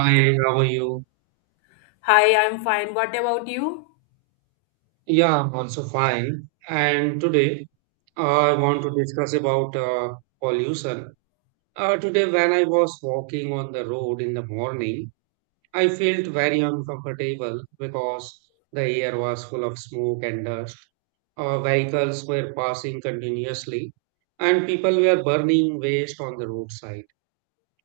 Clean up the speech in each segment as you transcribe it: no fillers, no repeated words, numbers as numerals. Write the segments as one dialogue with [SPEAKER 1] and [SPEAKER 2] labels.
[SPEAKER 1] Hi, how are you?
[SPEAKER 2] Hi, I'm fine. What about you?
[SPEAKER 1] Yeah, I'm also fine. And today I want to discuss about pollution. Today, when I was walking on the road in the morning, I felt very uncomfortable because the air was full of smoke and dust. Vehicles were passing continuously, and people were burning waste on the roadside.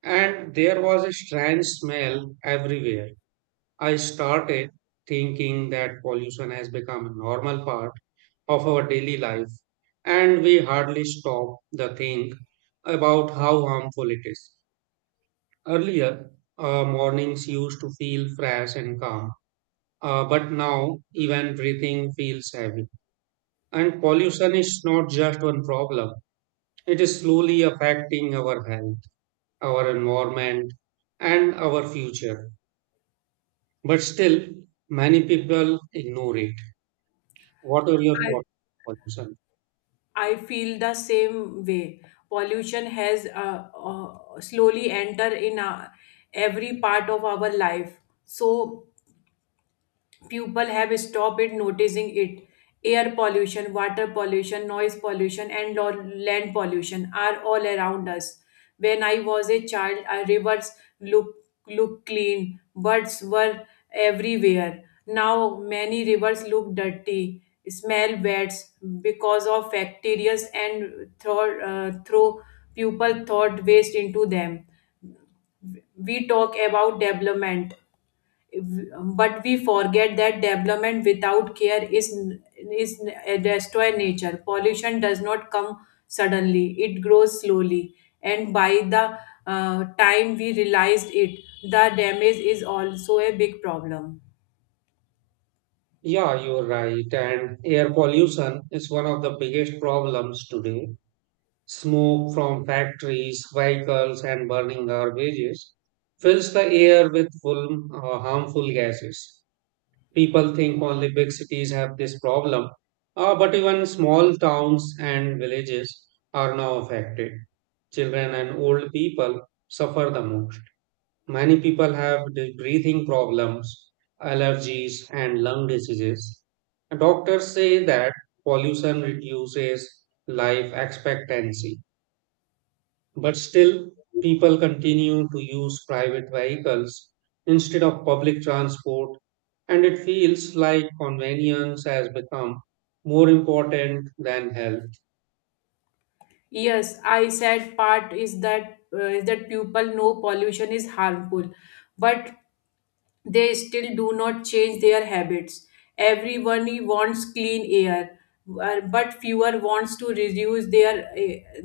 [SPEAKER 1] And there was a strange smell everywhere. I started thinking that pollution has become a normal part of our daily life, and we hardly stop to think about how harmful it is. Earlier, mornings used to feel fresh and calm, but now even breathing feels heavy. And pollution is not just one problem, it is slowly affecting our health, our environment, and our future. But still, many people ignore it. What are your thoughts on pollution?
[SPEAKER 2] I feel the same way. Pollution has slowly entered in every part of our life. So people have stopped it noticing it. Air pollution, water pollution, noise pollution, and land pollution are all around us. When I was a child, our rivers look look clean, birds were everywhere. Now many rivers look dirty, smell bad because of bacteria and throw, people thought waste into them. We talk about development, but we forget that development without care is destroy nature. Pollution does not come suddenly, it grows slowly, and by the time we realized it, the damage is also a big problem.
[SPEAKER 1] Yeah, you're right. And air pollution is one of the biggest problems today. Smoke from factories, vehicles, and burning garbages fills the air with full, harmful gases. People think only big cities have this problem, but even small towns and villages are now affected. Children and old people suffer the most. Many people have the breathing problems, allergies, and lung diseases. Doctors say that pollution reduces life expectancy, but still, people continue to use private vehicles instead of public transport, and it feels like convenience has become more important than health.
[SPEAKER 2] Yes, I said part is that people know pollution is harmful, but they still do not change their habits. Everyone wants clean air, but fewer wants to reduce their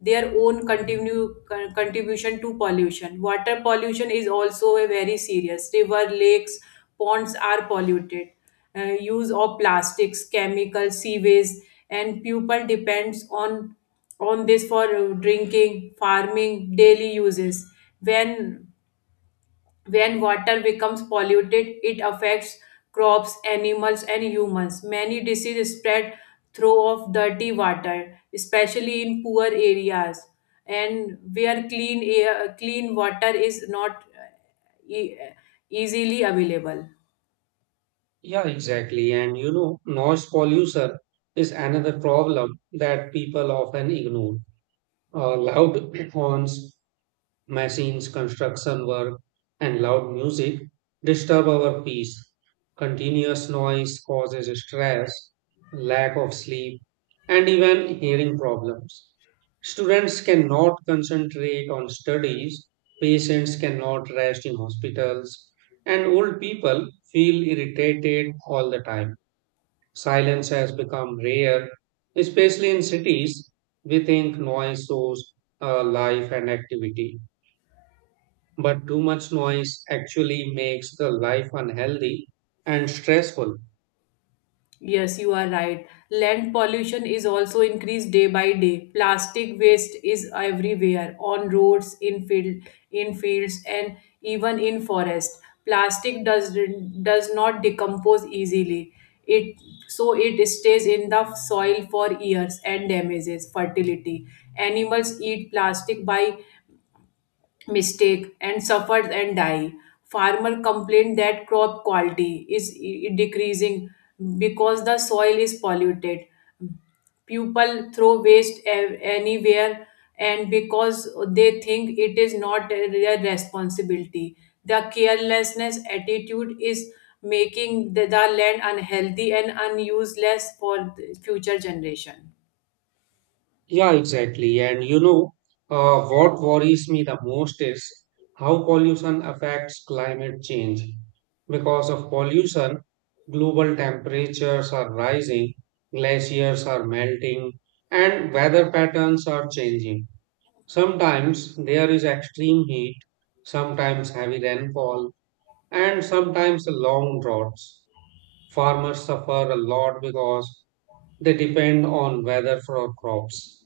[SPEAKER 2] their own continue contribution to pollution. Water pollution is also a very serious. River, lakes, ponds are polluted. Use of plastics, chemicals, sewage, and people depends on this for drinking, farming, daily uses. When when water becomes polluted, it affects crops, animals, and humans. Many diseases spread through of dirty water, especially in poor areas and where clean air, clean water is not e- easily available.
[SPEAKER 1] Yeah, exactly. And you know, noise pollution is another problem that people often ignore. Loud horns, machines, construction work, and loud music disturb our peace. Continuous noise causes stress, lack of sleep, and even hearing problems. Students cannot concentrate on studies, patients cannot rest in hospitals, and old people feel irritated all the time. Silence has become rare, especially in cities. We think noise shows life and activity, but too much noise actually makes the life unhealthy and stressful.
[SPEAKER 2] Yes, you are right. Land pollution is also increased day by day. Plastic waste is everywhere, on roads, in fields, and even in forest. Plastic does not decompose easily. It so it stays in the soil for years and damages fertility. Animals eat plastic by mistake and suffers and die. Farmer complain that crop quality is decreasing because the soil is polluted. People throw waste anywhere and because they think it is not their responsibility. The carelessness attitude is making the land unhealthy and unuseless for the future generation.
[SPEAKER 1] Yeah, exactly. And you know, what worries me the most is how pollution affects climate change. Because of pollution, global temperatures are rising, glaciers are melting, and weather patterns are changing. Sometimes there is extreme heat, sometimes heavy rainfall, and sometimes long droughts. Farmers suffer a lot because they depend on weather for crops.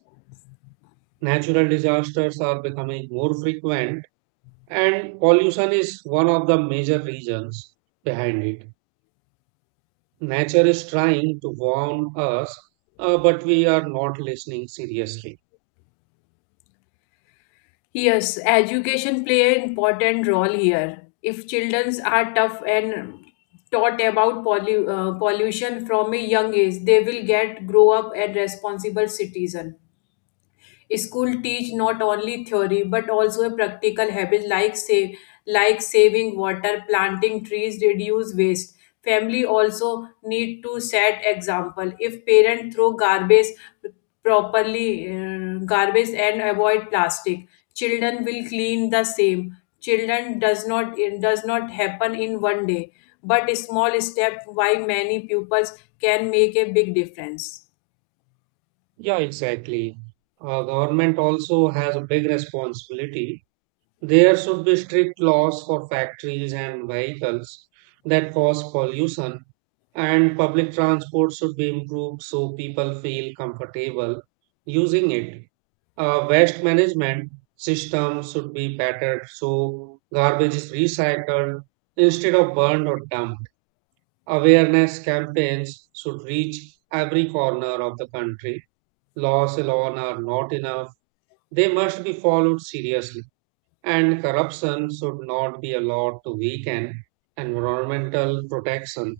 [SPEAKER 1] Natural disasters are becoming more frequent, and pollution is one of the major reasons behind it. Nature is trying to warn us, but we are not listening seriously.
[SPEAKER 2] Yes, education play an important role here. If children are tough and taught about pollution from a young age, they will get grow up and responsible citizen. School teach not only theory but also a practical habit like like saving water, planting trees, reduce waste. Family also need to set example. If parents throw garbage and avoid plastic, children will clean the same. Children does not, it does not happen in one day, but a small step why many pupils can make a big difference.
[SPEAKER 1] Yeah, exactly. Government also has a big responsibility. There should be strict laws for factories and vehicles that cause pollution, and public transport should be improved so people feel comfortable using it. Waste management system should be bettered so garbage is recycled instead of burned or dumped. Awareness campaigns should reach every corner of the country. Laws alone are not enough, they must be followed seriously. And corruption should not be allowed to weaken environmental protection.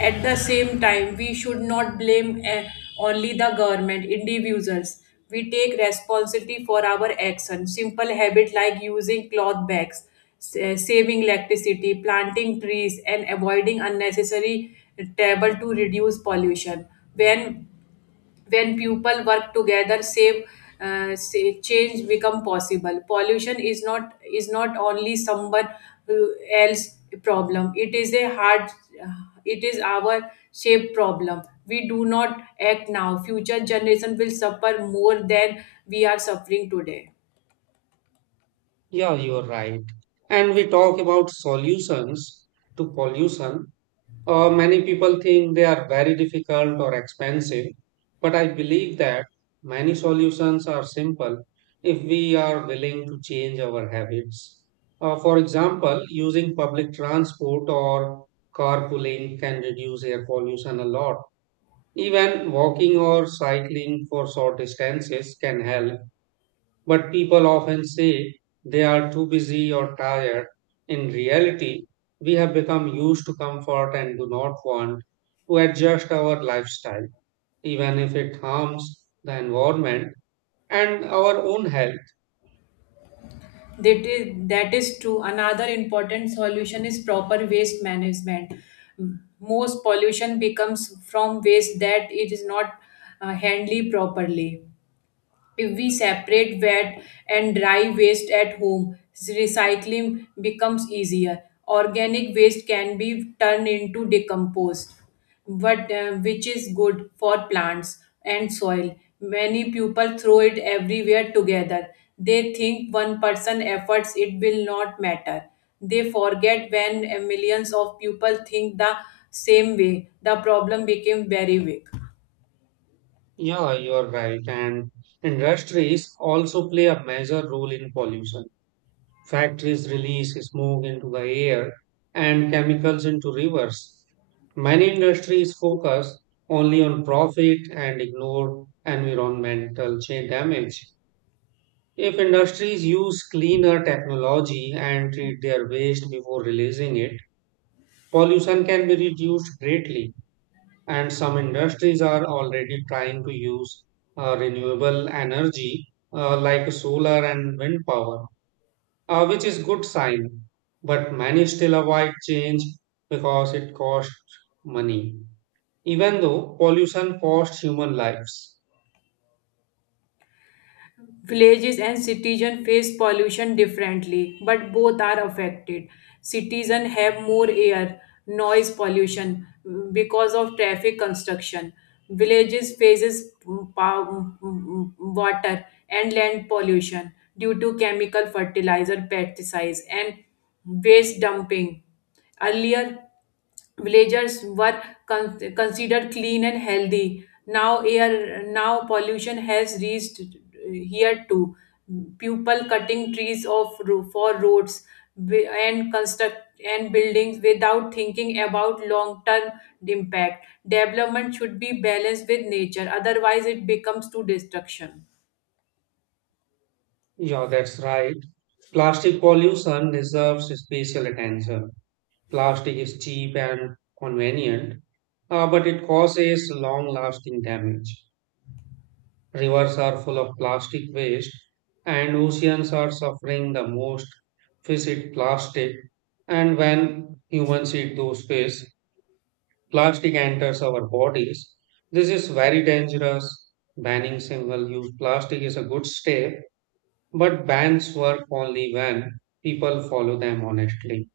[SPEAKER 2] At the same time, we should not blame only the government, individuals. We take responsibility for our actions. Simple habits like using cloth bags, saving electricity, planting trees, and avoiding unnecessary travel to reduce pollution. When when people work together save, say, change become possible. Pollution is not only someone who else problem, it is a hard uh, it is our shape problem. We do not act now, future generation will suffer more than we are suffering today.
[SPEAKER 1] Yeah, you are right. And we talk about solutions to pollution. Many people think they are very difficult or expensive, but I believe that many solutions are simple if we are willing to change our habits. For example, using public transport or carpooling can reduce air pollution a lot. Even walking or cycling for short distances can help, but people often say they are too busy or tired. In reality, we have become used to comfort and do not want to adjust our lifestyle, even if it harms the environment and our own health.
[SPEAKER 2] That is that is true. Another important solution is proper waste management. Most pollution becomes from waste that it is not handled properly. If we separate wet and dry waste at home, recycling becomes easier. Organic waste can be turned into decomposed, which is good for plants and soil. Many people throw it everywhere together. They think one person efforts it will not matter. They forget when millions of people think the same way. The problem became very big.
[SPEAKER 1] Yeah, you're right. And industries also play a major role in pollution. Factories release smoke into the air and chemicals into rivers. Many industries focus only on profit and ignore environmental damage. If industries use cleaner technology and treat their waste before releasing it, pollution can be reduced greatly. And some industries are already trying to use renewable energy like solar and wind power, which is good sign. But many still avoid change because it costs money, even though pollution costs human lives.
[SPEAKER 2] Villages and citizens face pollution differently, but both are affected. Citizens have more air, noise pollution, because of traffic construction. Villages faces water and land pollution due to chemical fertilizer, pesticides, and waste dumping. Earlier, villagers were considered clean and healthy. Now air now pollution has reached here too. People cutting trees for roads, and construct and buildings without thinking about long term impact. Development should be balanced with nature, otherwise it becomes too destruction.
[SPEAKER 1] Yeah, that's right. Plastic pollution deserves special attention. Plastic is cheap and convenient, but it causes long-lasting damage. Rivers are full of plastic waste, and oceans are suffering the most. Fish eat plastic. And when humans eat those fish, plastic enters our bodies. This is very dangerous. Banning single use plastic is a good step, but bans work only when people follow them honestly.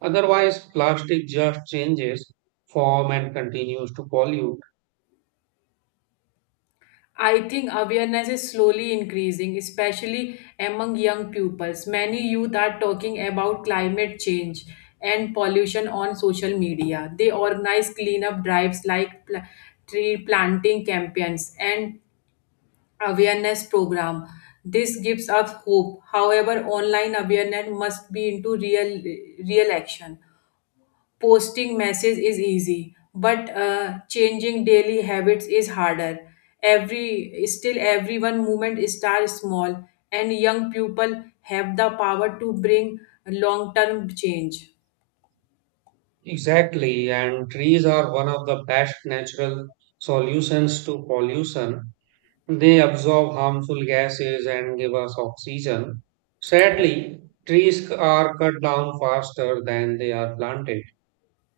[SPEAKER 1] Otherwise, plastic just changes form and continues to pollute.
[SPEAKER 2] I think awareness is slowly increasing, especially among young pupils. Many youth are talking about climate change and pollution on social media. They organize cleanup drives like tree planting campaigns and awareness program. This gives us hope. However, online awareness must be into real action. Posting message is easy, but changing daily habits is harder. Every still everyone movement start small, and young people have the power to bring long term change.
[SPEAKER 1] Exactly, and trees are one of the best natural solutions to pollution. They absorb harmful gases and give us oxygen. Sadly, trees are cut down faster than they are planted,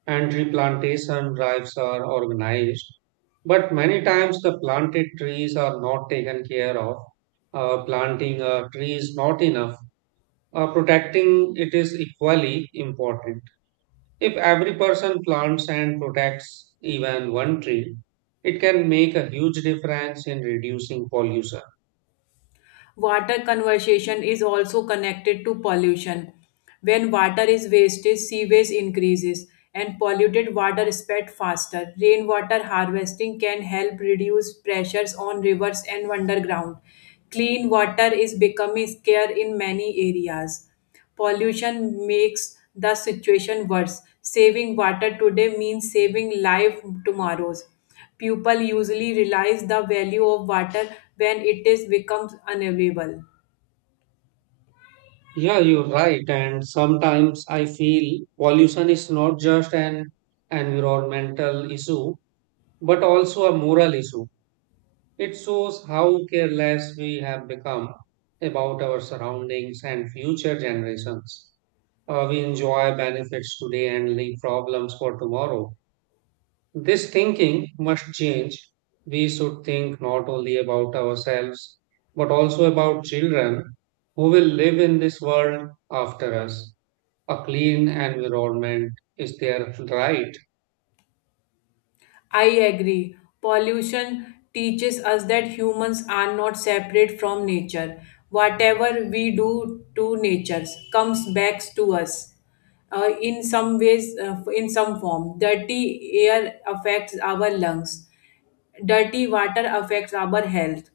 [SPEAKER 1] and replantation drives are organized. But many times the planted trees are not taken care of. Planting a tree is not enough. Protecting it is equally important. If every person plants and protects even one tree, it can make a huge difference in reducing pollution.
[SPEAKER 2] Water conservation is also connected to pollution. When water is wasted, sewage increases and polluted water spread faster. Rainwater harvesting can help reduce pressures on rivers and underground. Clean water is becoming scarce in many areas. Pollution makes the situation worse. Saving water today means saving life tomorrows. People usually realize the value of water when it is becomes unavailable.
[SPEAKER 1] Yeah, you're right. And sometimes I feel pollution is not just an environmental issue, but also a moral issue. It shows how careless we have become about our surroundings and future generations. We enjoy benefits today and leave problems for tomorrow. This thinking must change. We should think not only about ourselves, but also about children who will live in this world after us. A clean environment is their right.
[SPEAKER 2] I agree. Pollution teaches us that humans are not separate from nature. Whatever we do to nature comes back to us in some ways, in some form. Dirty air affects our lungs. Dirty water affects our health.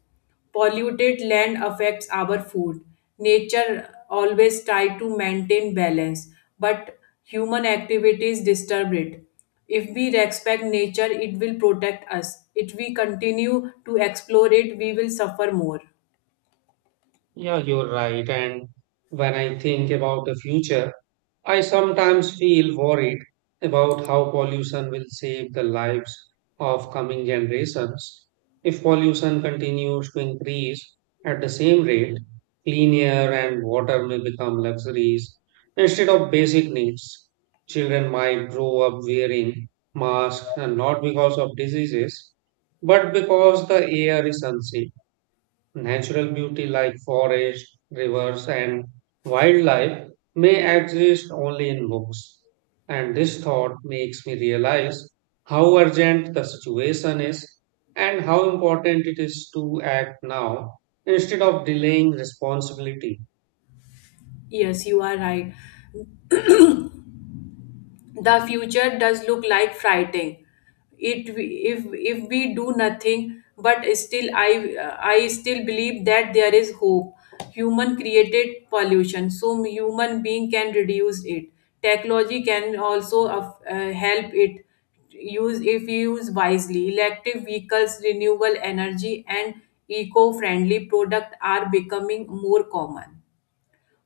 [SPEAKER 2] Polluted land affects our food. Nature always try to maintain balance, but human activities disturb it. If we respect nature, it will protect us. If we continue to explore it, we will suffer more.
[SPEAKER 1] Yeah, you're right. And when I think about the future, I sometimes feel worried about how pollution will save the lives of coming generations. If pollution continues to increase at the same rate, clean air and water may become luxuries instead of basic needs. Children might grow up wearing masks and not because of diseases, but because the air is unsafe. Natural beauty like forests, rivers, and wildlife may exist only in books. And this thought makes me realize how urgent the situation is and how important it is to act now instead of delaying responsibility.
[SPEAKER 2] Yes, you are right. The future does look like frightening it if we do nothing, but still I still believe that there is hope. Human created pollution, so human being can reduce it. Technology can also help it use if used wisely. Electric vehicles, renewable energy, and eco friendly product are becoming more common.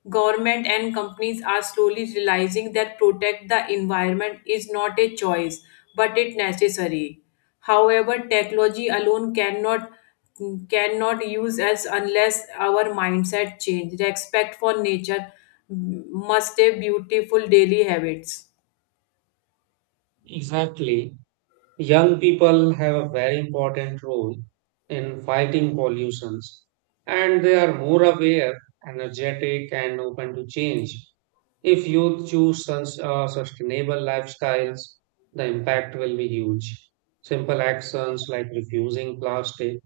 [SPEAKER 2] Government and companies are slowly realizing that protect the environment is not a choice, but it necessary. However, technology alone cannot use us unless our mindset change. Respect for nature must a beautiful daily habits.
[SPEAKER 1] Exactly. Young people have a very important role in fighting pollutions, and they are more aware, energetic, and open to change. If youth choose sustainable lifestyles, the impact will be huge. Simple actions like refusing plastic,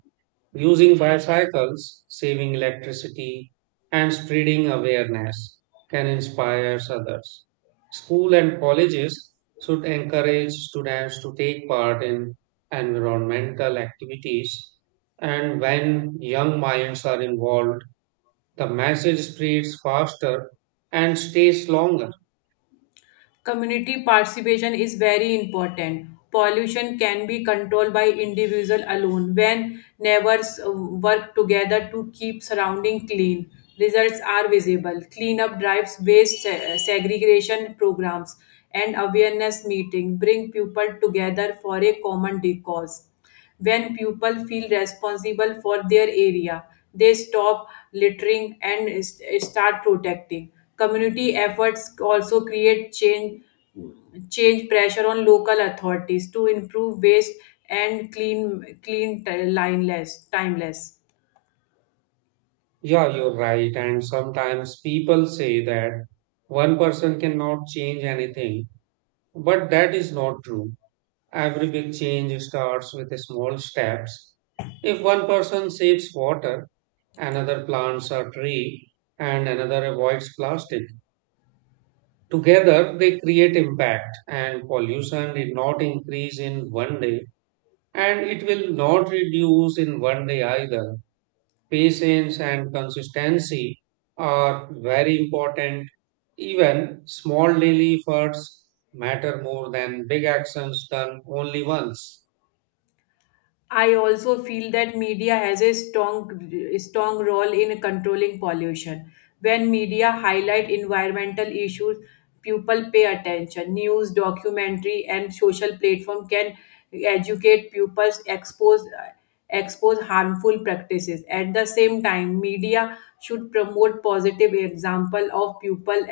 [SPEAKER 1] using bicycles, saving electricity, and spreading awareness can inspire others. School and colleges should encourage students to take part in environmental activities, and when young minds are involved, the message spreads faster and stays longer.
[SPEAKER 2] Community participation is very important. Pollution can be controlled by individual alone when neighbors work together to keep surrounding clean. Results are visible. Cleanup drives, segregation programs, and awareness meeting bring people together for a common cause. When people feel responsible for their area, they stop littering and start protecting. Community efforts also create change pressure on local authorities to improve waste and clean t- lineless timeless.
[SPEAKER 1] Yeah, you're right. And sometimes people say that one person cannot change anything, but that is not true. Every big change starts with small steps. If one person saves water, another plants a tree, and another avoids plastic, together they create impact, and pollution did not increase in one day, and it will not reduce in one day either. Patience and consistency are very important. Even small daily efforts matter more than big actions done only once.
[SPEAKER 2] I also feel that media has a strong role in controlling pollution. When media highlight environmental issues, people pay attention. News, documentary, and social platform can educate pupils, expose harmful practices. At the same time, media should promote positive example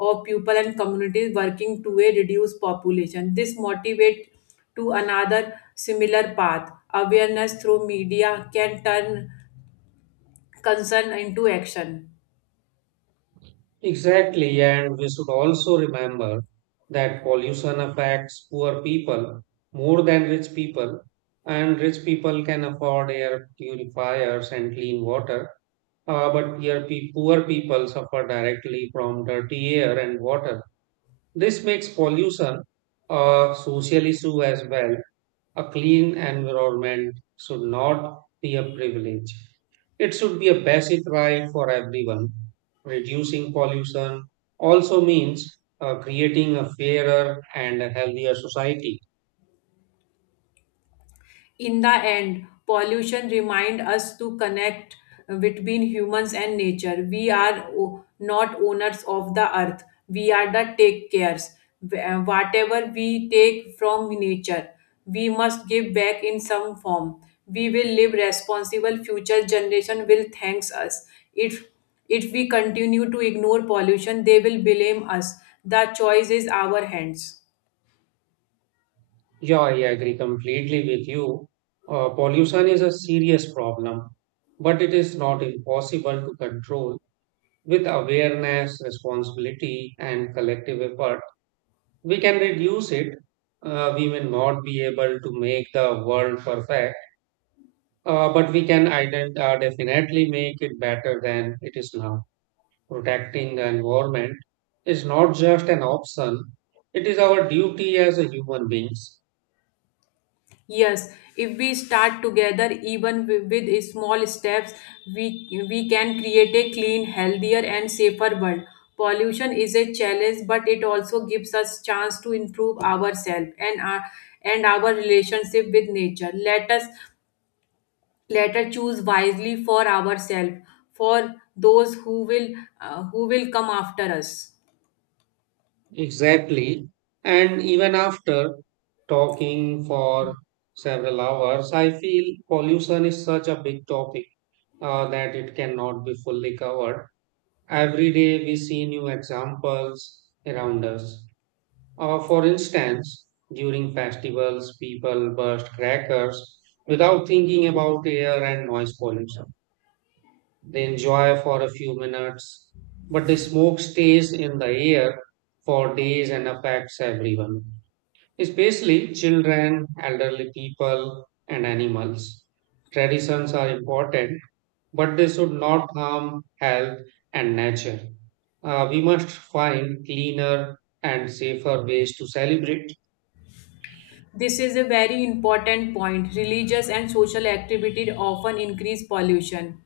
[SPEAKER 2] of people and communities working to a reduced population. This motivate to another similar path. Awareness through media can turn concern into action.
[SPEAKER 1] Exactly, and we should also remember that pollution affects poor people more than rich people, and rich people can afford air purifiers and clean water, but poor people suffer directly from dirty air and water. This makes pollution a social issue as well. A clean environment should not be a privilege. It should be a basic right for everyone. Reducing pollution also means creating a fairer and a healthier society.
[SPEAKER 2] In the end, pollution reminds us to connect between humans and nature. We are not owners of the earth, we are the take cares. Whatever we take from nature, we must give back in some form. We will live responsible, future generation will thanks us. If if we continue to ignore pollution, they will blame us. The choice is our hands.
[SPEAKER 1] Yeah, I agree completely with you. Pollution is a serious problem, but it is not impossible to control. With awareness, responsibility, and collective effort, we can reduce it. We may not be able to make the world perfect. But we can definitely make it better than it is now. Protecting the environment is not just an option, it is our duty as a human beings.
[SPEAKER 2] Yes, if we start together, even with small steps, we can create a clean, healthier, and safer world. Pollution is a challenge, but it also gives us chance to improve ourselves and our relationship with nature. Let us choose wisely for ourselves, for those who will come after us.
[SPEAKER 1] Exactly. And even after talking for several hours, I feel pollution is such a big topic that it cannot be fully covered. Every day we see new examples around us. For instance, during festivals, people burst crackers without thinking about air and noise pollution. They enjoy for a few minutes, but the smoke stays in the air for days and affects everyone, especially children, elderly people, and animals. Traditions are important, but they should not harm health and nature. We must find cleaner and safer ways to celebrate.
[SPEAKER 2] This is a very important point. Religious and social activity often increase pollution,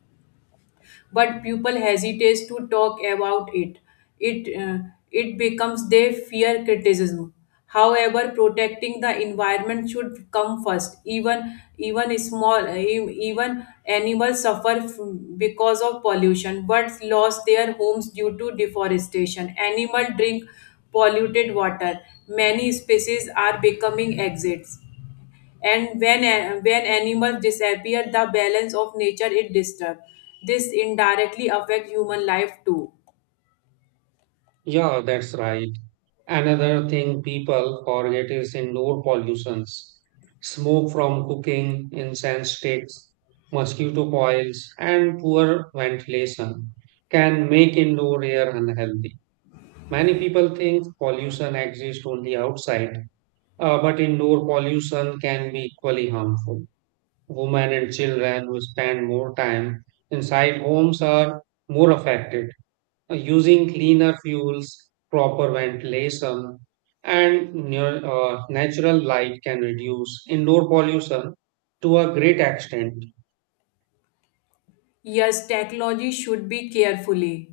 [SPEAKER 2] but people hesitate to talk about it. It uh, it becomes they fear criticism. However, protecting the environment should come first. Even small even animals suffer because of pollution. Birds lost their homes due to deforestation. Animal drink polluted water. Many species are becoming exits, and when animals disappear, the balance of nature is disturbed. This indirectly affects human life too.
[SPEAKER 1] Yeah, that's right. Another thing people forget is indoor pollutions. Smoke from cooking, incense sticks, mosquito coils, and poor ventilation can make indoor air unhealthy. Many people think pollution exists only outside, but indoor pollution can be equally harmful. Women and children who spend more time inside homes are more affected using cleaner fuels, proper ventilation, and natural light can reduce indoor pollution to a great extent.
[SPEAKER 2] Yes, technology should be carefully.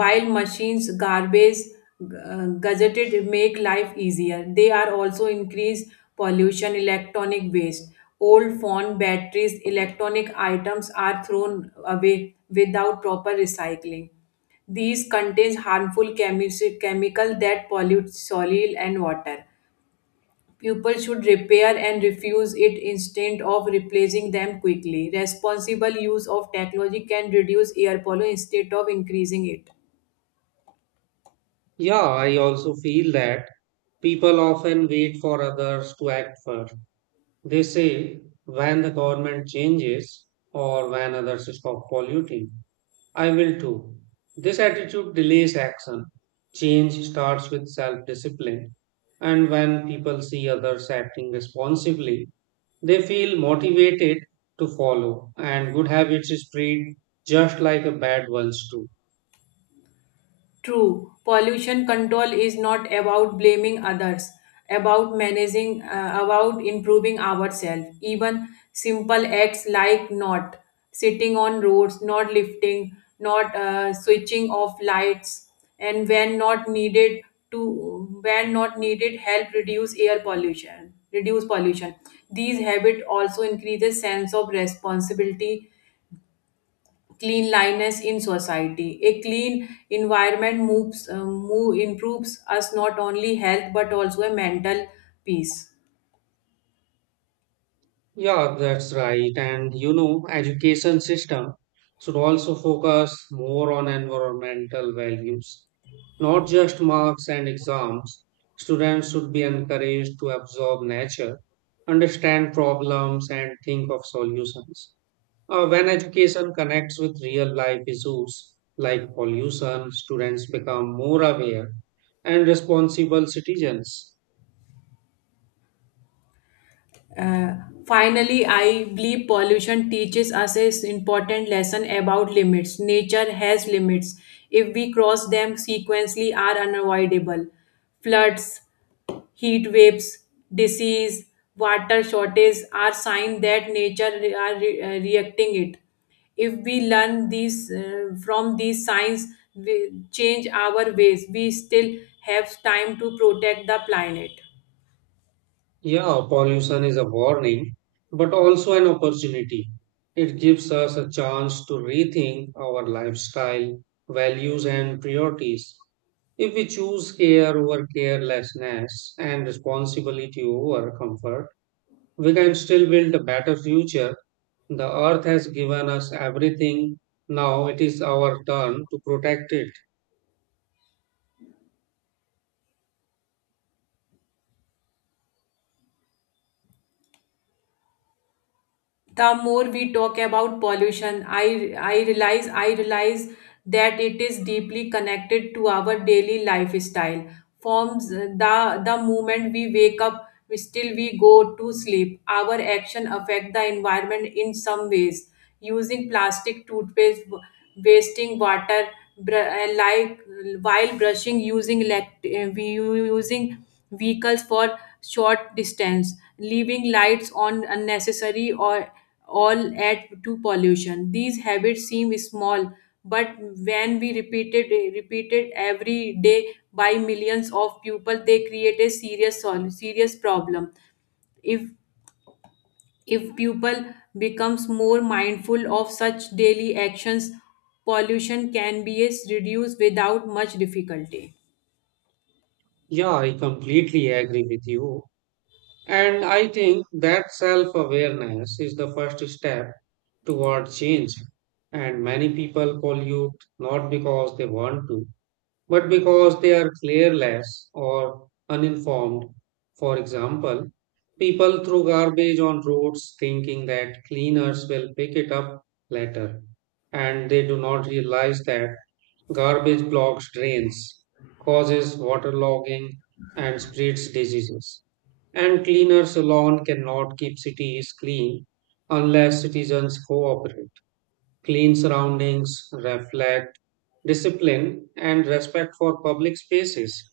[SPEAKER 2] While machines, gadgeted make life easier, they are also increase pollution, electronic waste. Old phone batteries, electronic items are thrown away without proper recycling. These contains harmful chemical that pollute soil and water. People should repair and refuse it instead of replacing them quickly. Responsible use of technology can reduce air pollution instead of increasing it.
[SPEAKER 1] Yeah, I also feel that people often wait for others to act first. They say, when the government changes or when others stop polluting, I will too. This attitude delays action. Change starts with self discipline. And when people see others acting responsibly, they feel motivated to follow, and good habits spread just like a bad ones do.
[SPEAKER 2] True, pollution control is not about blaming others, about managing, about improving ourselves. Even simple acts like not sitting on roads, not lifting, not switching off lights, and when not needed help reduce air pollution reduce pollution. These habits also increases sense of responsibility, cleanliness in society. A clean environment move, improves us not only health but also a mental peace.
[SPEAKER 1] Yeah, that's right. And you know, education system should also focus more on environmental values, not just marks and exams. Students should be encouraged to absorb nature, understand problems, and think of solutions. When education connects with real life issues like pollution, students become more aware and responsible citizens.
[SPEAKER 2] Uh, finally, I believe pollution teaches us an important lesson about limits. Nature has limits. If we cross them, sequentially are unavoidable. Floods, heat waves, disease, water shortage are signs that nature reacting it. If we learn these from these signs, we change our ways. We still have time to protect the planet.
[SPEAKER 1] Yeah, pollution is a warning, but also an opportunity. It gives us a chance to rethink our lifestyle, values, and priorities. If we choose care over carelessness and responsibility over comfort, we can still build a better future. The earth has given us everything. Now it is our turn to protect it.
[SPEAKER 2] The more we talk about pollution, I realize that it is deeply connected to our daily lifestyle forms the moment we wake up, we go to sleep, our action affect the environment in some ways. Using plastic toothpaste, wasting water, like while brushing, we using vehicles for short distance, leaving lights on unnecessary or all add to pollution. These habits seem small, but when we repeated every day by millions of people, they create a serious problem. If if people becomes more mindful of such daily actions, pollution can be is reduced without much difficulty.
[SPEAKER 1] Yeah, I completely agree with you. And I think that self awareness is the first step toward change. And many people pollute not because they want to, but because they are careless or uninformed. For example, people throw garbage on roads thinking that cleaners will pick it up later, and they do not realize that garbage blocks drains, causes waterlogging, and spreads diseases. And cleaners alone cannot keep cities clean unless citizens cooperate. Clean surroundings reflect discipline and respect for public spaces.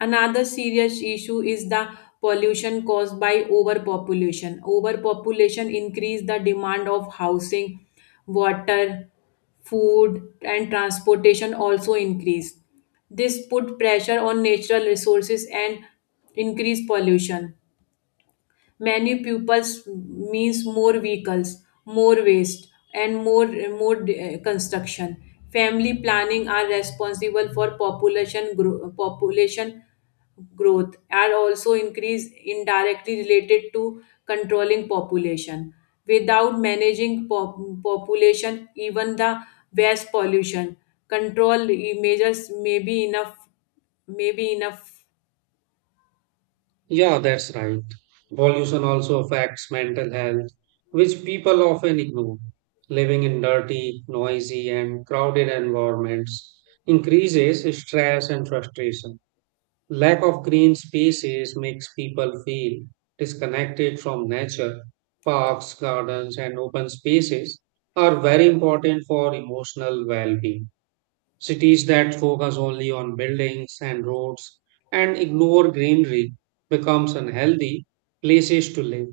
[SPEAKER 2] Another serious issue is the pollution caused by overpopulation. Overpopulation increase the demand of housing, water, food, and transportation also increase. This put pressure on natural resources and increase pollution. Many pupils means more vehicles, more waste, and more construction. Family planning are responsible for population growth are also increase indirectly related to controlling population without managing population, even the waste pollution control measures may be enough, may be enough.
[SPEAKER 1] Yeah, that's right. Pollution also affects mental health, which people often ignore. Living in dirty, noisy, and crowded environments increases stress and frustration. Lack of green spaces makes people feel disconnected from nature. Parks, gardens, and open spaces are very important for emotional well being. Cities that focus only on buildings and roads and ignore greenery becomes unhealthy places to live.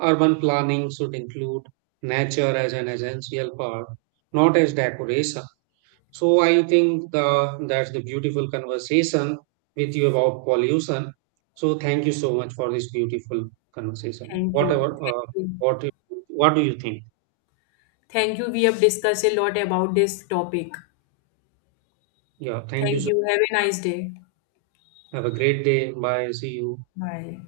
[SPEAKER 1] Urban planning should include nature as an essential part, not as decoration. So I think that's the beautiful conversation with you about pollution. So thank you so much for this beautiful conversation.
[SPEAKER 2] Thank you.
[SPEAKER 1] Whatever,
[SPEAKER 2] Thank you.
[SPEAKER 1] what, do- what do you think?
[SPEAKER 2] Thank you. We have discussed a lot about this topic.
[SPEAKER 1] Yeah, thank you.
[SPEAKER 2] Thank
[SPEAKER 1] So
[SPEAKER 2] you. Have a nice day.
[SPEAKER 1] have a great day. Bye. See you.
[SPEAKER 2] Bye.